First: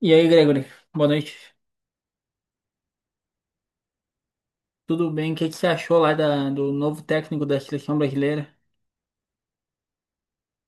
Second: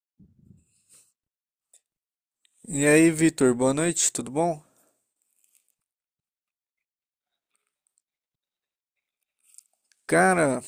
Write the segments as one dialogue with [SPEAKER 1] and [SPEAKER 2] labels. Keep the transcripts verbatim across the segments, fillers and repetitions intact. [SPEAKER 1] E aí, Gregory, boa noite.
[SPEAKER 2] E aí, Vitor, boa noite, tudo bom?
[SPEAKER 1] Tudo bem? O que que você achou lá da- do novo técnico da seleção brasileira?
[SPEAKER 2] Cara,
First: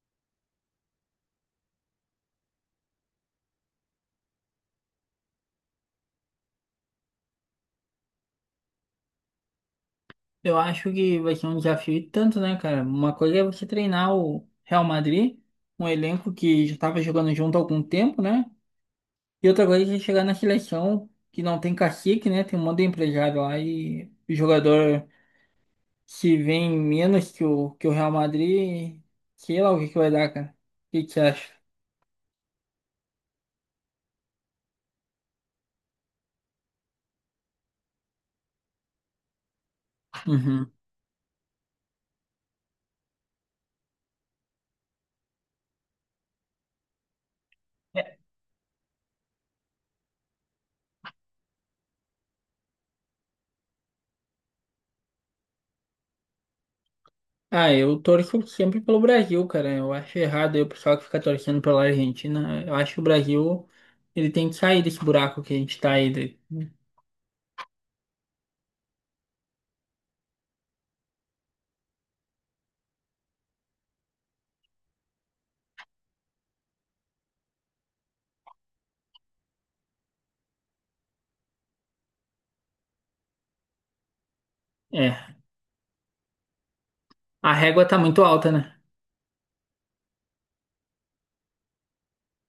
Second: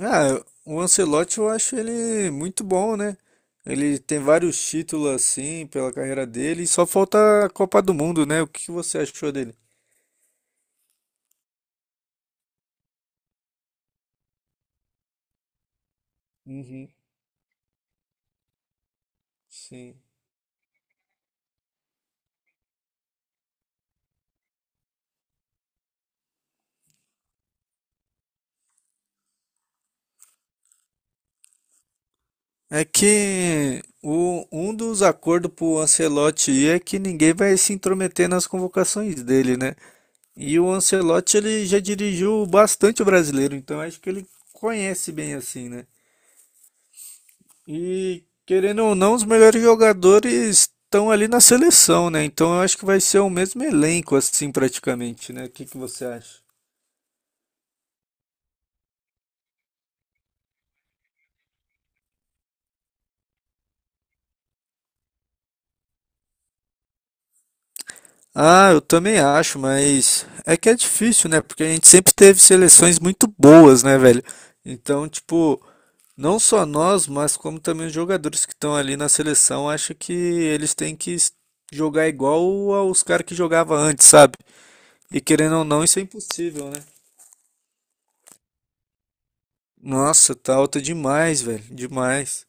[SPEAKER 2] ah, o Ancelotti eu acho ele muito bom, né? Ele tem vários títulos assim pela carreira dele e só falta a Copa do Mundo, né? O que que você achou dele?
[SPEAKER 1] Eu acho que vai ser um desafio e tanto, né, cara? Uma coisa é você treinar o Real Madrid, um elenco que já
[SPEAKER 2] Uhum,
[SPEAKER 1] estava jogando junto há algum tempo, né? E outra coisa é você
[SPEAKER 2] sim.
[SPEAKER 1] chegar na seleção que não tem cacique, né? Tem um monte de empresário lá e o jogador se vê em menos que o, que o Real Madrid, sei lá o que que vai dar, cara. O que que você acha?
[SPEAKER 2] É que o, um dos acordos pro Ancelotti ir é que ninguém vai se intrometer nas convocações dele, né? E o
[SPEAKER 1] Uhum.
[SPEAKER 2] Ancelotti ele já dirigiu bastante o brasileiro, então acho que ele conhece bem assim, né? E querendo ou não, os melhores jogadores estão ali na seleção, né? Então eu acho que vai ser o mesmo elenco, assim, praticamente, né? O que que você acha?
[SPEAKER 1] Ah, eu torço sempre pelo Brasil, cara. Eu acho errado aí o pessoal que fica torcendo pela Argentina. Eu acho que o Brasil, ele tem que sair desse buraco que a gente tá aí. de-
[SPEAKER 2] Ah, eu também acho, mas é que é difícil, né? Porque a gente sempre teve seleções muito boas, né, velho? Então, tipo, não só nós, mas como também os jogadores que estão ali na seleção, acho que eles têm que s- jogar igual aos caras que jogavam antes, sabe? E
[SPEAKER 1] É,
[SPEAKER 2] querendo ou não, isso é impossível, né?
[SPEAKER 1] a régua tá muito alta, né?
[SPEAKER 2] Nossa, tá alta demais, velho, demais.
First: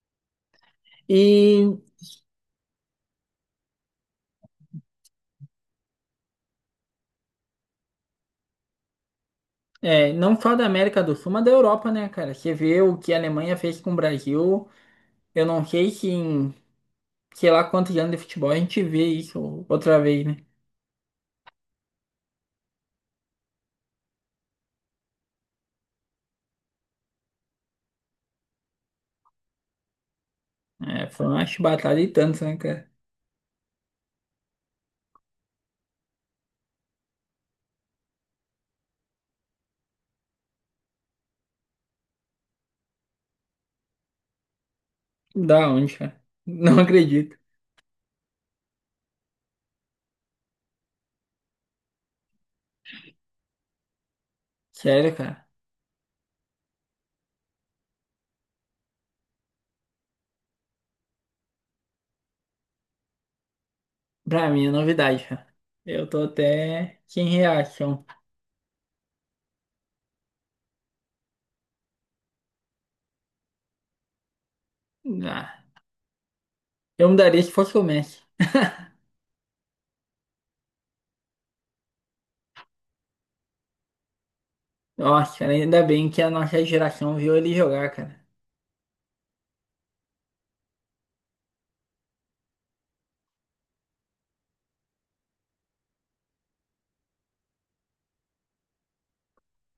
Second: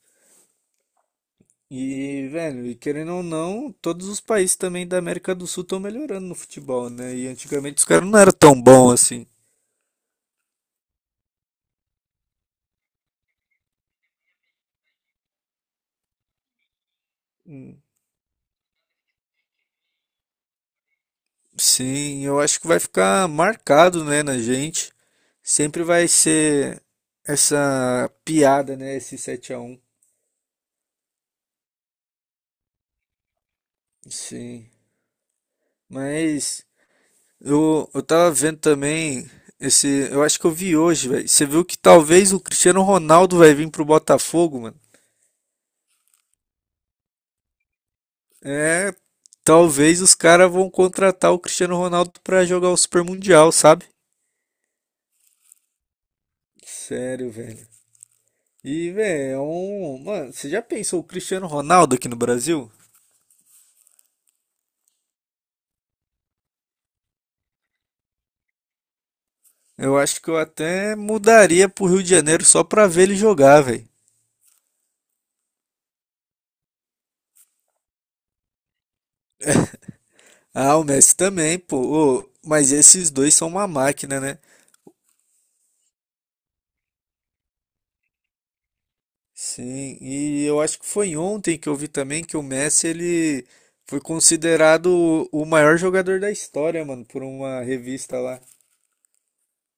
[SPEAKER 1] E
[SPEAKER 2] E, velho, e querendo ou não, todos os países também da América do Sul estão melhorando no futebol, né? E antigamente os caras não eram tão bons assim.
[SPEAKER 1] é, não só da América do Sul, mas da Europa, né, cara? Você vê o que a Alemanha fez com o Brasil. Eu não sei se em sei lá
[SPEAKER 2] Hum,
[SPEAKER 1] quantos anos de futebol a gente vê isso outra vez, né?
[SPEAKER 2] Sim, eu acho que vai ficar marcado, né, na gente. Sempre vai ser essa piada, né, esse sete a um.
[SPEAKER 1] É, foi uma chibatada e tanto, né, cara?
[SPEAKER 2] Sim, mas eu, eu tava vendo também esse, eu acho que eu vi hoje, velho. Você viu que talvez o Cristiano Ronaldo vai vir pro Botafogo, mano?
[SPEAKER 1] Da onde, cara? Não acredito.
[SPEAKER 2] É, talvez os caras vão contratar o Cristiano Ronaldo pra jogar o Super Mundial, sabe?
[SPEAKER 1] Sério, cara.
[SPEAKER 2] Sério, velho. E, velho, é um. Mano, você já pensou o Cristiano Ronaldo aqui no Brasil?
[SPEAKER 1] Pra mim é novidade, cara. Eu tô até sem reação.
[SPEAKER 2] Eu acho que eu até mudaria pro Rio de Janeiro só pra ver ele jogar, velho.
[SPEAKER 1] Ah, eu mudaria se fosse o Messi.
[SPEAKER 2] Ah, o Messi também, pô. Ô, mas esses dois são uma máquina, né?
[SPEAKER 1] Nossa, cara, ainda bem que a nossa geração viu ele jogar, cara.
[SPEAKER 2] Sim, e eu acho que foi ontem que eu vi também que o Messi, ele foi considerado o o maior jogador da história, mano, por uma revista lá.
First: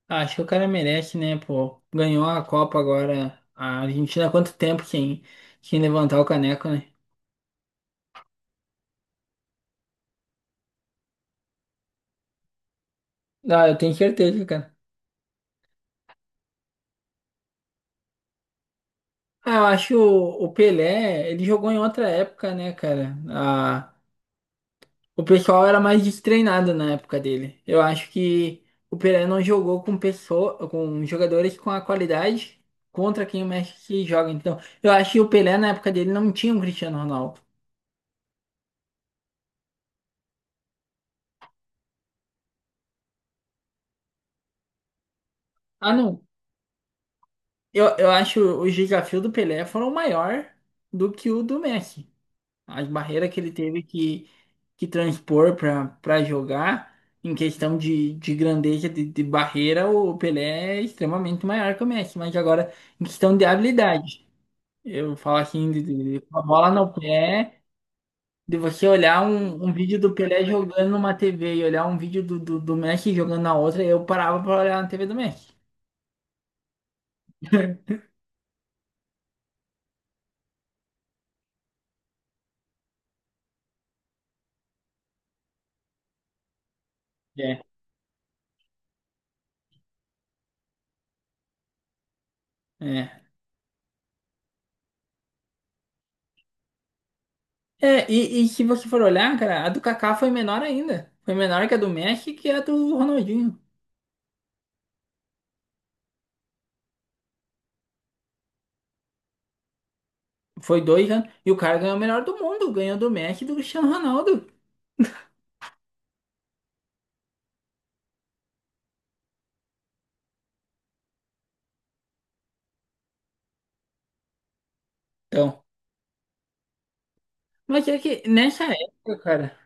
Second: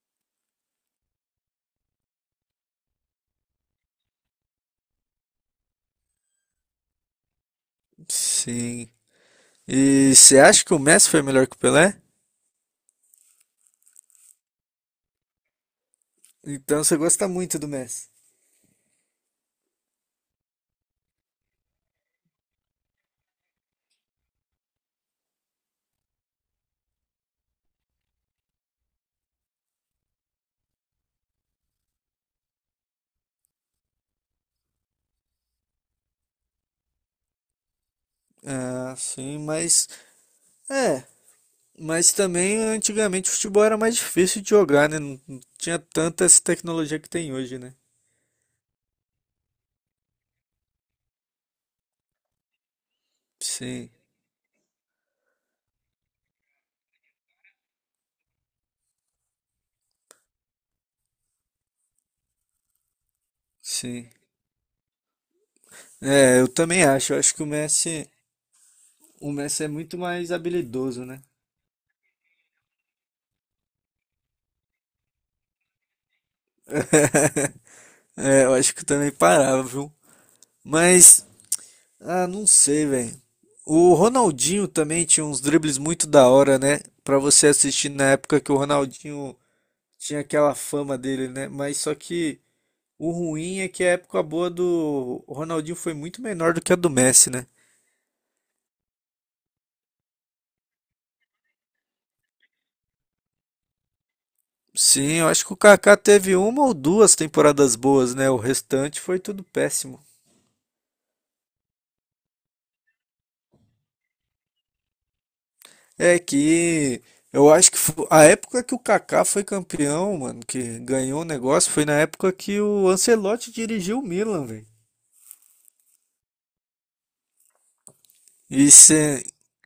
[SPEAKER 1] Acho que o cara merece, né, pô? Ganhou a Copa agora. A Argentina há quanto tempo sem, sem levantar o caneco, né?
[SPEAKER 2] Sim. E você acha que o Messi foi melhor que o Pelé?
[SPEAKER 1] Ah, eu tenho certeza, cara.
[SPEAKER 2] Então você gosta muito do Messi.
[SPEAKER 1] Ah, eu acho o, o Pelé, ele jogou em outra época, né, cara? Ah, o pessoal era mais destreinado na época dele. Eu acho que o Pereira não jogou com pessoa, com jogadores com a qualidade contra quem o Messi joga. Então, eu acho que o Pelé na época dele não tinha um Cristiano Ronaldo.
[SPEAKER 2] Ah, sim, mas é, mas também antigamente o futebol era mais difícil de jogar, né? Não, não tinha
[SPEAKER 1] Ah, não.
[SPEAKER 2] tanta essa tecnologia que tem hoje, né?
[SPEAKER 1] Eu, eu acho os desafios do Pelé foram maior do que o do Messi. As barreiras que ele teve
[SPEAKER 2] Sim,
[SPEAKER 1] que, que transpor para para jogar, em questão de, de grandeza de, de barreira, o Pelé é extremamente maior que o Messi. Mas agora, em questão de
[SPEAKER 2] sim.
[SPEAKER 1] habilidade. Eu falo assim, de, de- de- com
[SPEAKER 2] É,
[SPEAKER 1] a
[SPEAKER 2] eu
[SPEAKER 1] bola
[SPEAKER 2] também
[SPEAKER 1] no
[SPEAKER 2] acho. Eu acho que o
[SPEAKER 1] pé,
[SPEAKER 2] Messi,
[SPEAKER 1] de você olhar
[SPEAKER 2] o
[SPEAKER 1] um,
[SPEAKER 2] Messi é
[SPEAKER 1] um
[SPEAKER 2] muito
[SPEAKER 1] vídeo do
[SPEAKER 2] mais
[SPEAKER 1] Pelé jogando
[SPEAKER 2] habilidoso,
[SPEAKER 1] numa
[SPEAKER 2] né?
[SPEAKER 1] T V e olhar um vídeo do, do, do Messi jogando na outra, eu parava pra olhar na T V do Messi.
[SPEAKER 2] É, eu acho que eu também parava, viu? Mas ah, não sei, velho. O Ronaldinho também tinha uns dribles muito da hora, né? Pra você
[SPEAKER 1] É.
[SPEAKER 2] assistir na época que o Ronaldinho tinha aquela fama dele, né? Mas só que o
[SPEAKER 1] É,
[SPEAKER 2] ruim é que a época boa do Ronaldinho foi muito menor do que a do Messi, né?
[SPEAKER 1] é e, e se você for olhar, cara, a do Kaká foi menor ainda. Foi menor que a do Messi que a do Ronaldinho.
[SPEAKER 2] Sim, eu acho que o Kaká teve uma ou duas temporadas boas, né? O restante foi tudo péssimo.
[SPEAKER 1] Foi dois anos. E o cara ganhou o melhor do mundo, ganhou do Messi e do Cristiano Ronaldo.
[SPEAKER 2] É que eu acho que fo- a época que o Kaká foi campeão, mano, que ganhou o negócio, foi na época que o Ancelotti dirigiu o Milan, velho.
[SPEAKER 1] Então, mas é que nessa
[SPEAKER 2] E se,
[SPEAKER 1] época, cara,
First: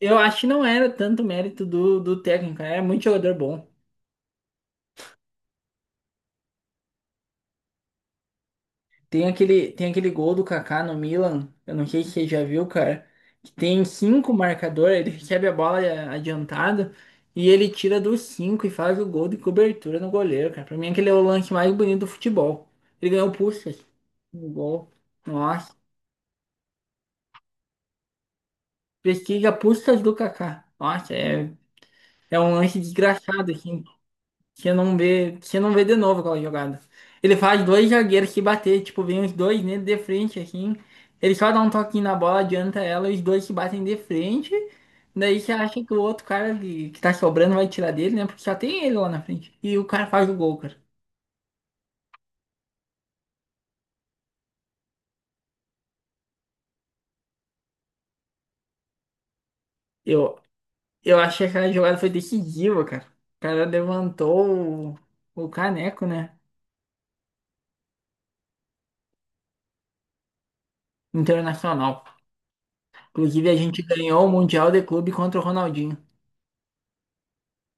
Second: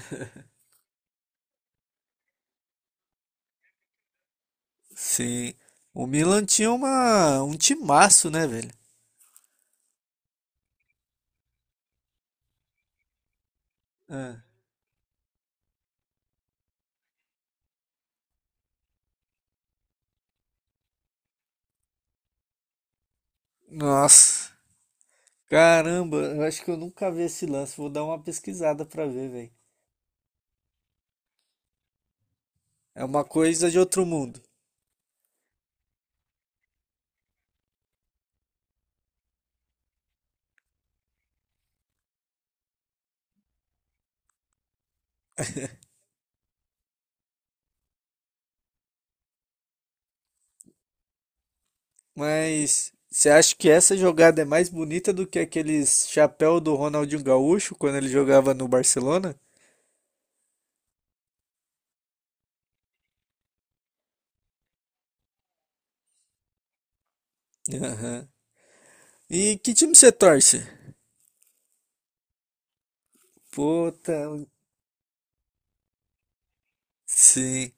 [SPEAKER 1] eu acho que não era tanto mérito do, do técnico, era muito jogador bom.
[SPEAKER 2] se o Milan tinha uma um timaço, né, velho?
[SPEAKER 1] Tem aquele, tem aquele gol do Kaká no Milan, eu não sei se você já viu, cara, que tem cinco
[SPEAKER 2] É.
[SPEAKER 1] marcadores, ele recebe a bola a- adiantada e ele tira dos cinco e faz o gol de cobertura no goleiro, cara. Pra mim aquele é o lance mais bonito do futebol. Ele ganhou Puskas,
[SPEAKER 2] Nossa,
[SPEAKER 1] um gol. Nossa,
[SPEAKER 2] caramba, eu acho que eu nunca vi esse lance. Vou dar uma pesquisada pra ver, velho.
[SPEAKER 1] pesquisa Puskas do Kaká. Nossa, é, é um lance
[SPEAKER 2] É uma
[SPEAKER 1] desgraçado,
[SPEAKER 2] coisa de
[SPEAKER 1] assim,
[SPEAKER 2] outro mundo.
[SPEAKER 1] que não vê, que não vê de novo aquela jogada. Ele faz dois zagueiros se bater, tipo, vem os dois nele de frente, assim. Ele só dá um toquinho na bola, adianta ela, os dois se batem de frente. Daí você acha que o outro cara que, que tá sobrando vai tirar dele, né? Porque só tem ele lá na frente. E o cara faz o gol, cara.
[SPEAKER 2] Mas você acha que essa jogada é mais bonita do que aqueles chapéu do Ronaldinho Gaúcho quando ele jogava no Barcelona?
[SPEAKER 1] Eu, eu achei que aquela jogada foi decisiva, cara. O cara levantou o, o caneco, né?
[SPEAKER 2] Aham. E que time você torce?
[SPEAKER 1] Internacional. Inclusive, a gente
[SPEAKER 2] Puta,
[SPEAKER 1] ganhou o Mundial de Clube contra o Ronaldinho.
[SPEAKER 2] sim,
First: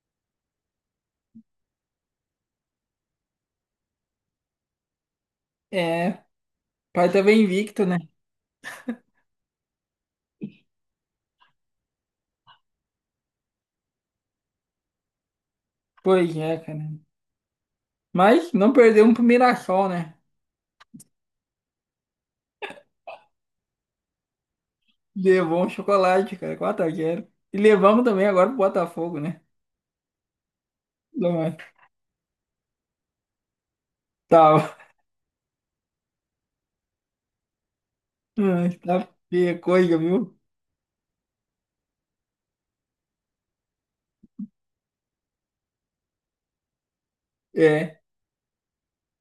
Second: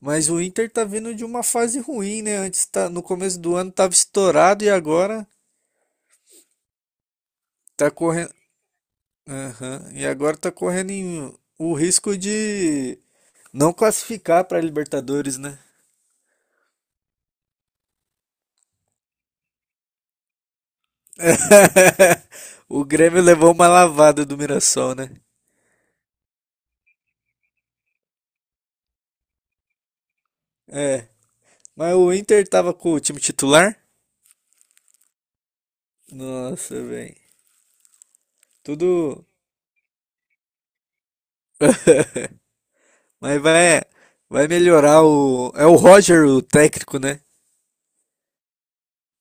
[SPEAKER 2] mas o Inter tá vindo de uma fase ruim, né? Antes tá, no começo do ano tava estourado e agora
[SPEAKER 1] É, pai tá bem invicto,
[SPEAKER 2] tá
[SPEAKER 1] né?
[SPEAKER 2] correndo, aham, e agora tá correndo em- o risco de não classificar pra Libertadores, né?
[SPEAKER 1] Pois é, cara. Mas não perdemos pro Mirassol, né?
[SPEAKER 2] O Grêmio levou uma lavada do Mirassol, né?
[SPEAKER 1] Levou um chocolate, cara, quatro a zero. E levamos também agora pro Botafogo, né?
[SPEAKER 2] É,
[SPEAKER 1] Não.
[SPEAKER 2] mas o Inter tava com o time titular?
[SPEAKER 1] Tá.
[SPEAKER 2] Nossa, velho.
[SPEAKER 1] Ai,
[SPEAKER 2] Tudo.
[SPEAKER 1] tá feia a coisa, viu?
[SPEAKER 2] Mas vai, vai melhorar o. É o Roger, o técnico, né?
[SPEAKER 1] É.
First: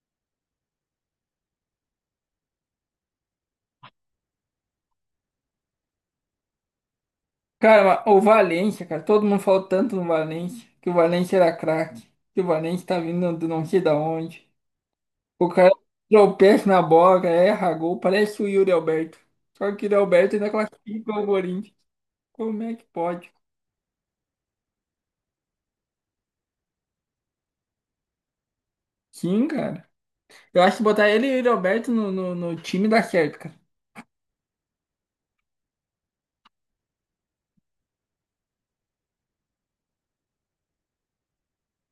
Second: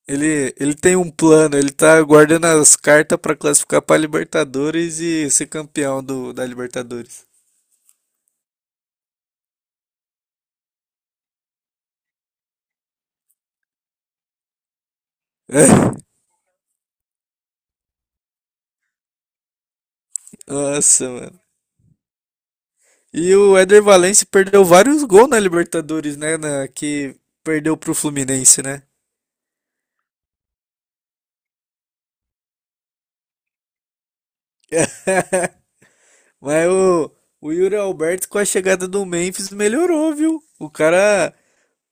[SPEAKER 2] Ele, ele tem um plano, ele tá guardando as cartas pra classificar pra Libertadores e ser campeão do, da Libertadores.
[SPEAKER 1] Cara, mas o Valência, cara, todo mundo falou tanto no Valência, que o Valência era craque, que o Valência tá vindo do não sei da onde. O cara tropeça na bola, cara, erra gol, parece o Yuri Alberto. Só que o Yuri Alberto ainda
[SPEAKER 2] Nossa,
[SPEAKER 1] classifica o
[SPEAKER 2] mano.
[SPEAKER 1] Corinthians. Como é que pode?
[SPEAKER 2] E o Éder Valencia perdeu vários gols na Libertadores, né? Na- que perdeu pro Fluminense, né?
[SPEAKER 1] Sim, cara. Eu acho que botar ele e o Yuri Alberto no, no, no time dá certo, cara.
[SPEAKER 2] Mas o, o Yuri Alberto, com a chegada do Memphis, melhorou, viu? O cara,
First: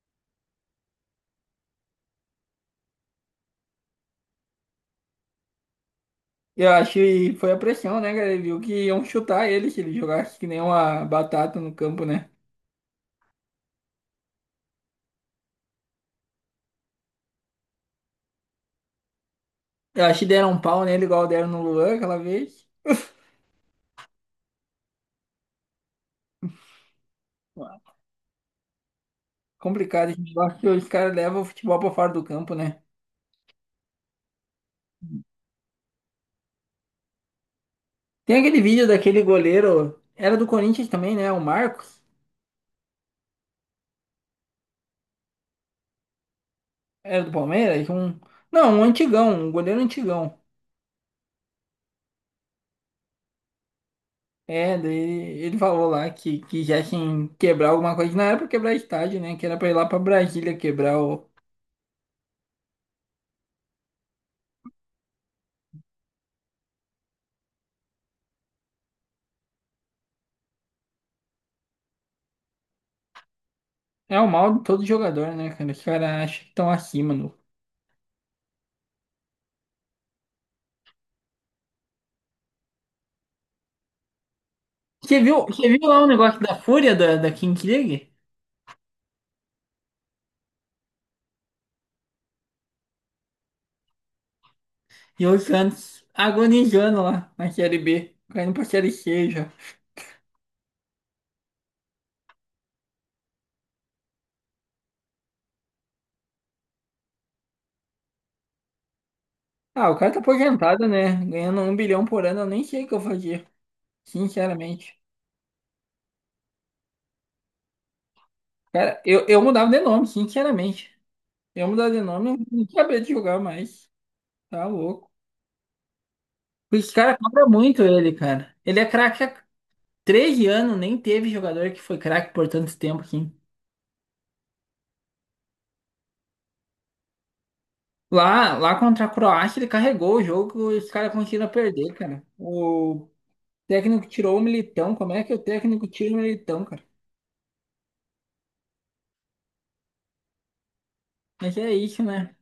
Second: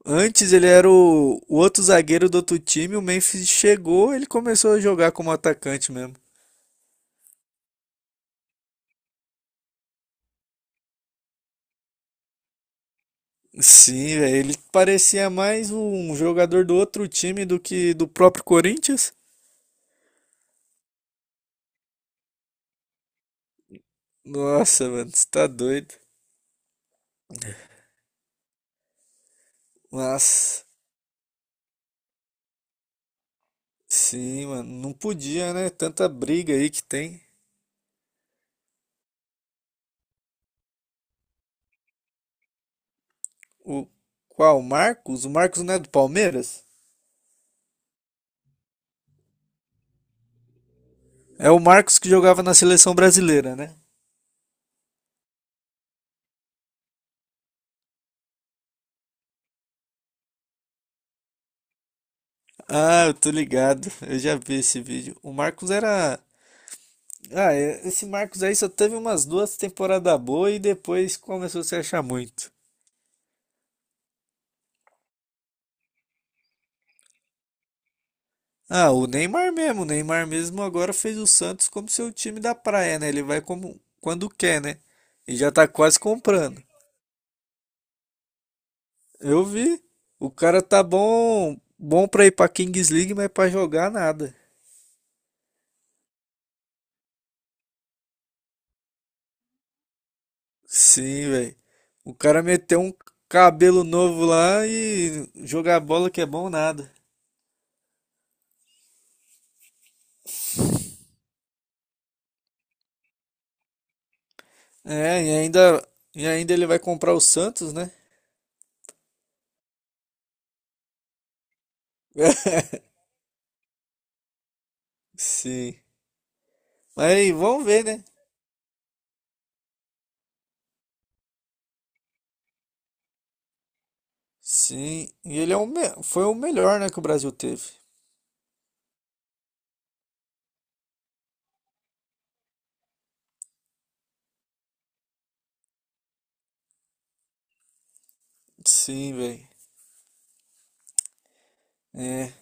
[SPEAKER 2] antes ele era o, o outro zagueiro do outro time, o Memphis chegou, ele começou a jogar como atacante mesmo.
[SPEAKER 1] Eu acho que foi a pressão, né, cara? Ele viu que iam chutar ele se ele jogasse que nem uma batata no campo, né?
[SPEAKER 2] Sim, velho, ele parecia mais um jogador do outro time do que do próprio Corinthians.
[SPEAKER 1] Eu acho que deram um pau nele igual deram no Luan aquela vez.
[SPEAKER 2] Nossa, mano, você tá doido.
[SPEAKER 1] Complicado, a gente gosta
[SPEAKER 2] Mas,
[SPEAKER 1] que os caras levam o futebol pra fora do campo, né?
[SPEAKER 2] sim, mano, não podia, né? Tanta briga aí que tem.
[SPEAKER 1] Tem aquele vídeo daquele goleiro, era do Corinthians também, né? O Marcos,
[SPEAKER 2] O qual? O Marcos? O Marcos não é do Palmeiras?
[SPEAKER 1] era do Palmeiras, um... Não, um antigão, um goleiro antigão.
[SPEAKER 2] É o Marcos que jogava na seleção brasileira, né?
[SPEAKER 1] É, daí ele falou lá que, que já tinha que quebrar alguma coisa, não era pra quebrar estádio, né? Que era pra ir lá pra Brasília quebrar o.
[SPEAKER 2] Ah, eu tô ligado. Eu já vi esse vídeo. O Marcos era. Ah, é- esse Marcos aí só teve umas duas temporadas boas e depois começou a se achar muito.
[SPEAKER 1] É o mal de todo jogador, né, cara? Os caras acham que estão acima, no.
[SPEAKER 2] Ah, o Neymar mesmo. O Neymar mesmo agora fez o Santos como seu time da praia, né? Ele vai como quando quer, né?
[SPEAKER 1] Você
[SPEAKER 2] E
[SPEAKER 1] viu,
[SPEAKER 2] já
[SPEAKER 1] você
[SPEAKER 2] tá
[SPEAKER 1] viu
[SPEAKER 2] quase
[SPEAKER 1] lá o negócio da
[SPEAKER 2] comprando.
[SPEAKER 1] Fúria da, da Kings League?
[SPEAKER 2] Eu vi. O cara tá bom, bom pra ir pra Kings League, mas pra jogar nada.
[SPEAKER 1] E o Santos agonizando lá na Série B, caindo pra Série C já.
[SPEAKER 2] Sim, velho. O cara meteu um cabelo novo lá e jogar bola que é bom nada.
[SPEAKER 1] Ah, o cara tá aposentado, né? Ganhando um bilhão por ano, eu nem sei o que eu fazia, sinceramente.
[SPEAKER 2] É, e ainda, e ainda ele vai comprar o Santos, né?
[SPEAKER 1] Cara, eu, eu mudava de nome, sinceramente. Eu mudava de nome, eu não sabia de jogar mais. Tá louco.
[SPEAKER 2] Sim.
[SPEAKER 1] Os
[SPEAKER 2] Mas
[SPEAKER 1] caras
[SPEAKER 2] aí
[SPEAKER 1] cobram
[SPEAKER 2] vamos
[SPEAKER 1] muito
[SPEAKER 2] ver, né?
[SPEAKER 1] ele, cara. Ele é craque há treze anos, nem teve jogador que foi craque por tanto tempo assim.
[SPEAKER 2] Sim, e ele é o me- foi o melhor, né, que o Brasil teve.
[SPEAKER 1] Lá, lá contra a Croácia, ele carregou o jogo e os caras conseguiram perder, cara. O técnico tirou o Militão. Como é que o técnico tira o Militão, cara?
[SPEAKER 2] Sim, velho.
[SPEAKER 1] Mas é isso,
[SPEAKER 2] É.
[SPEAKER 1] né?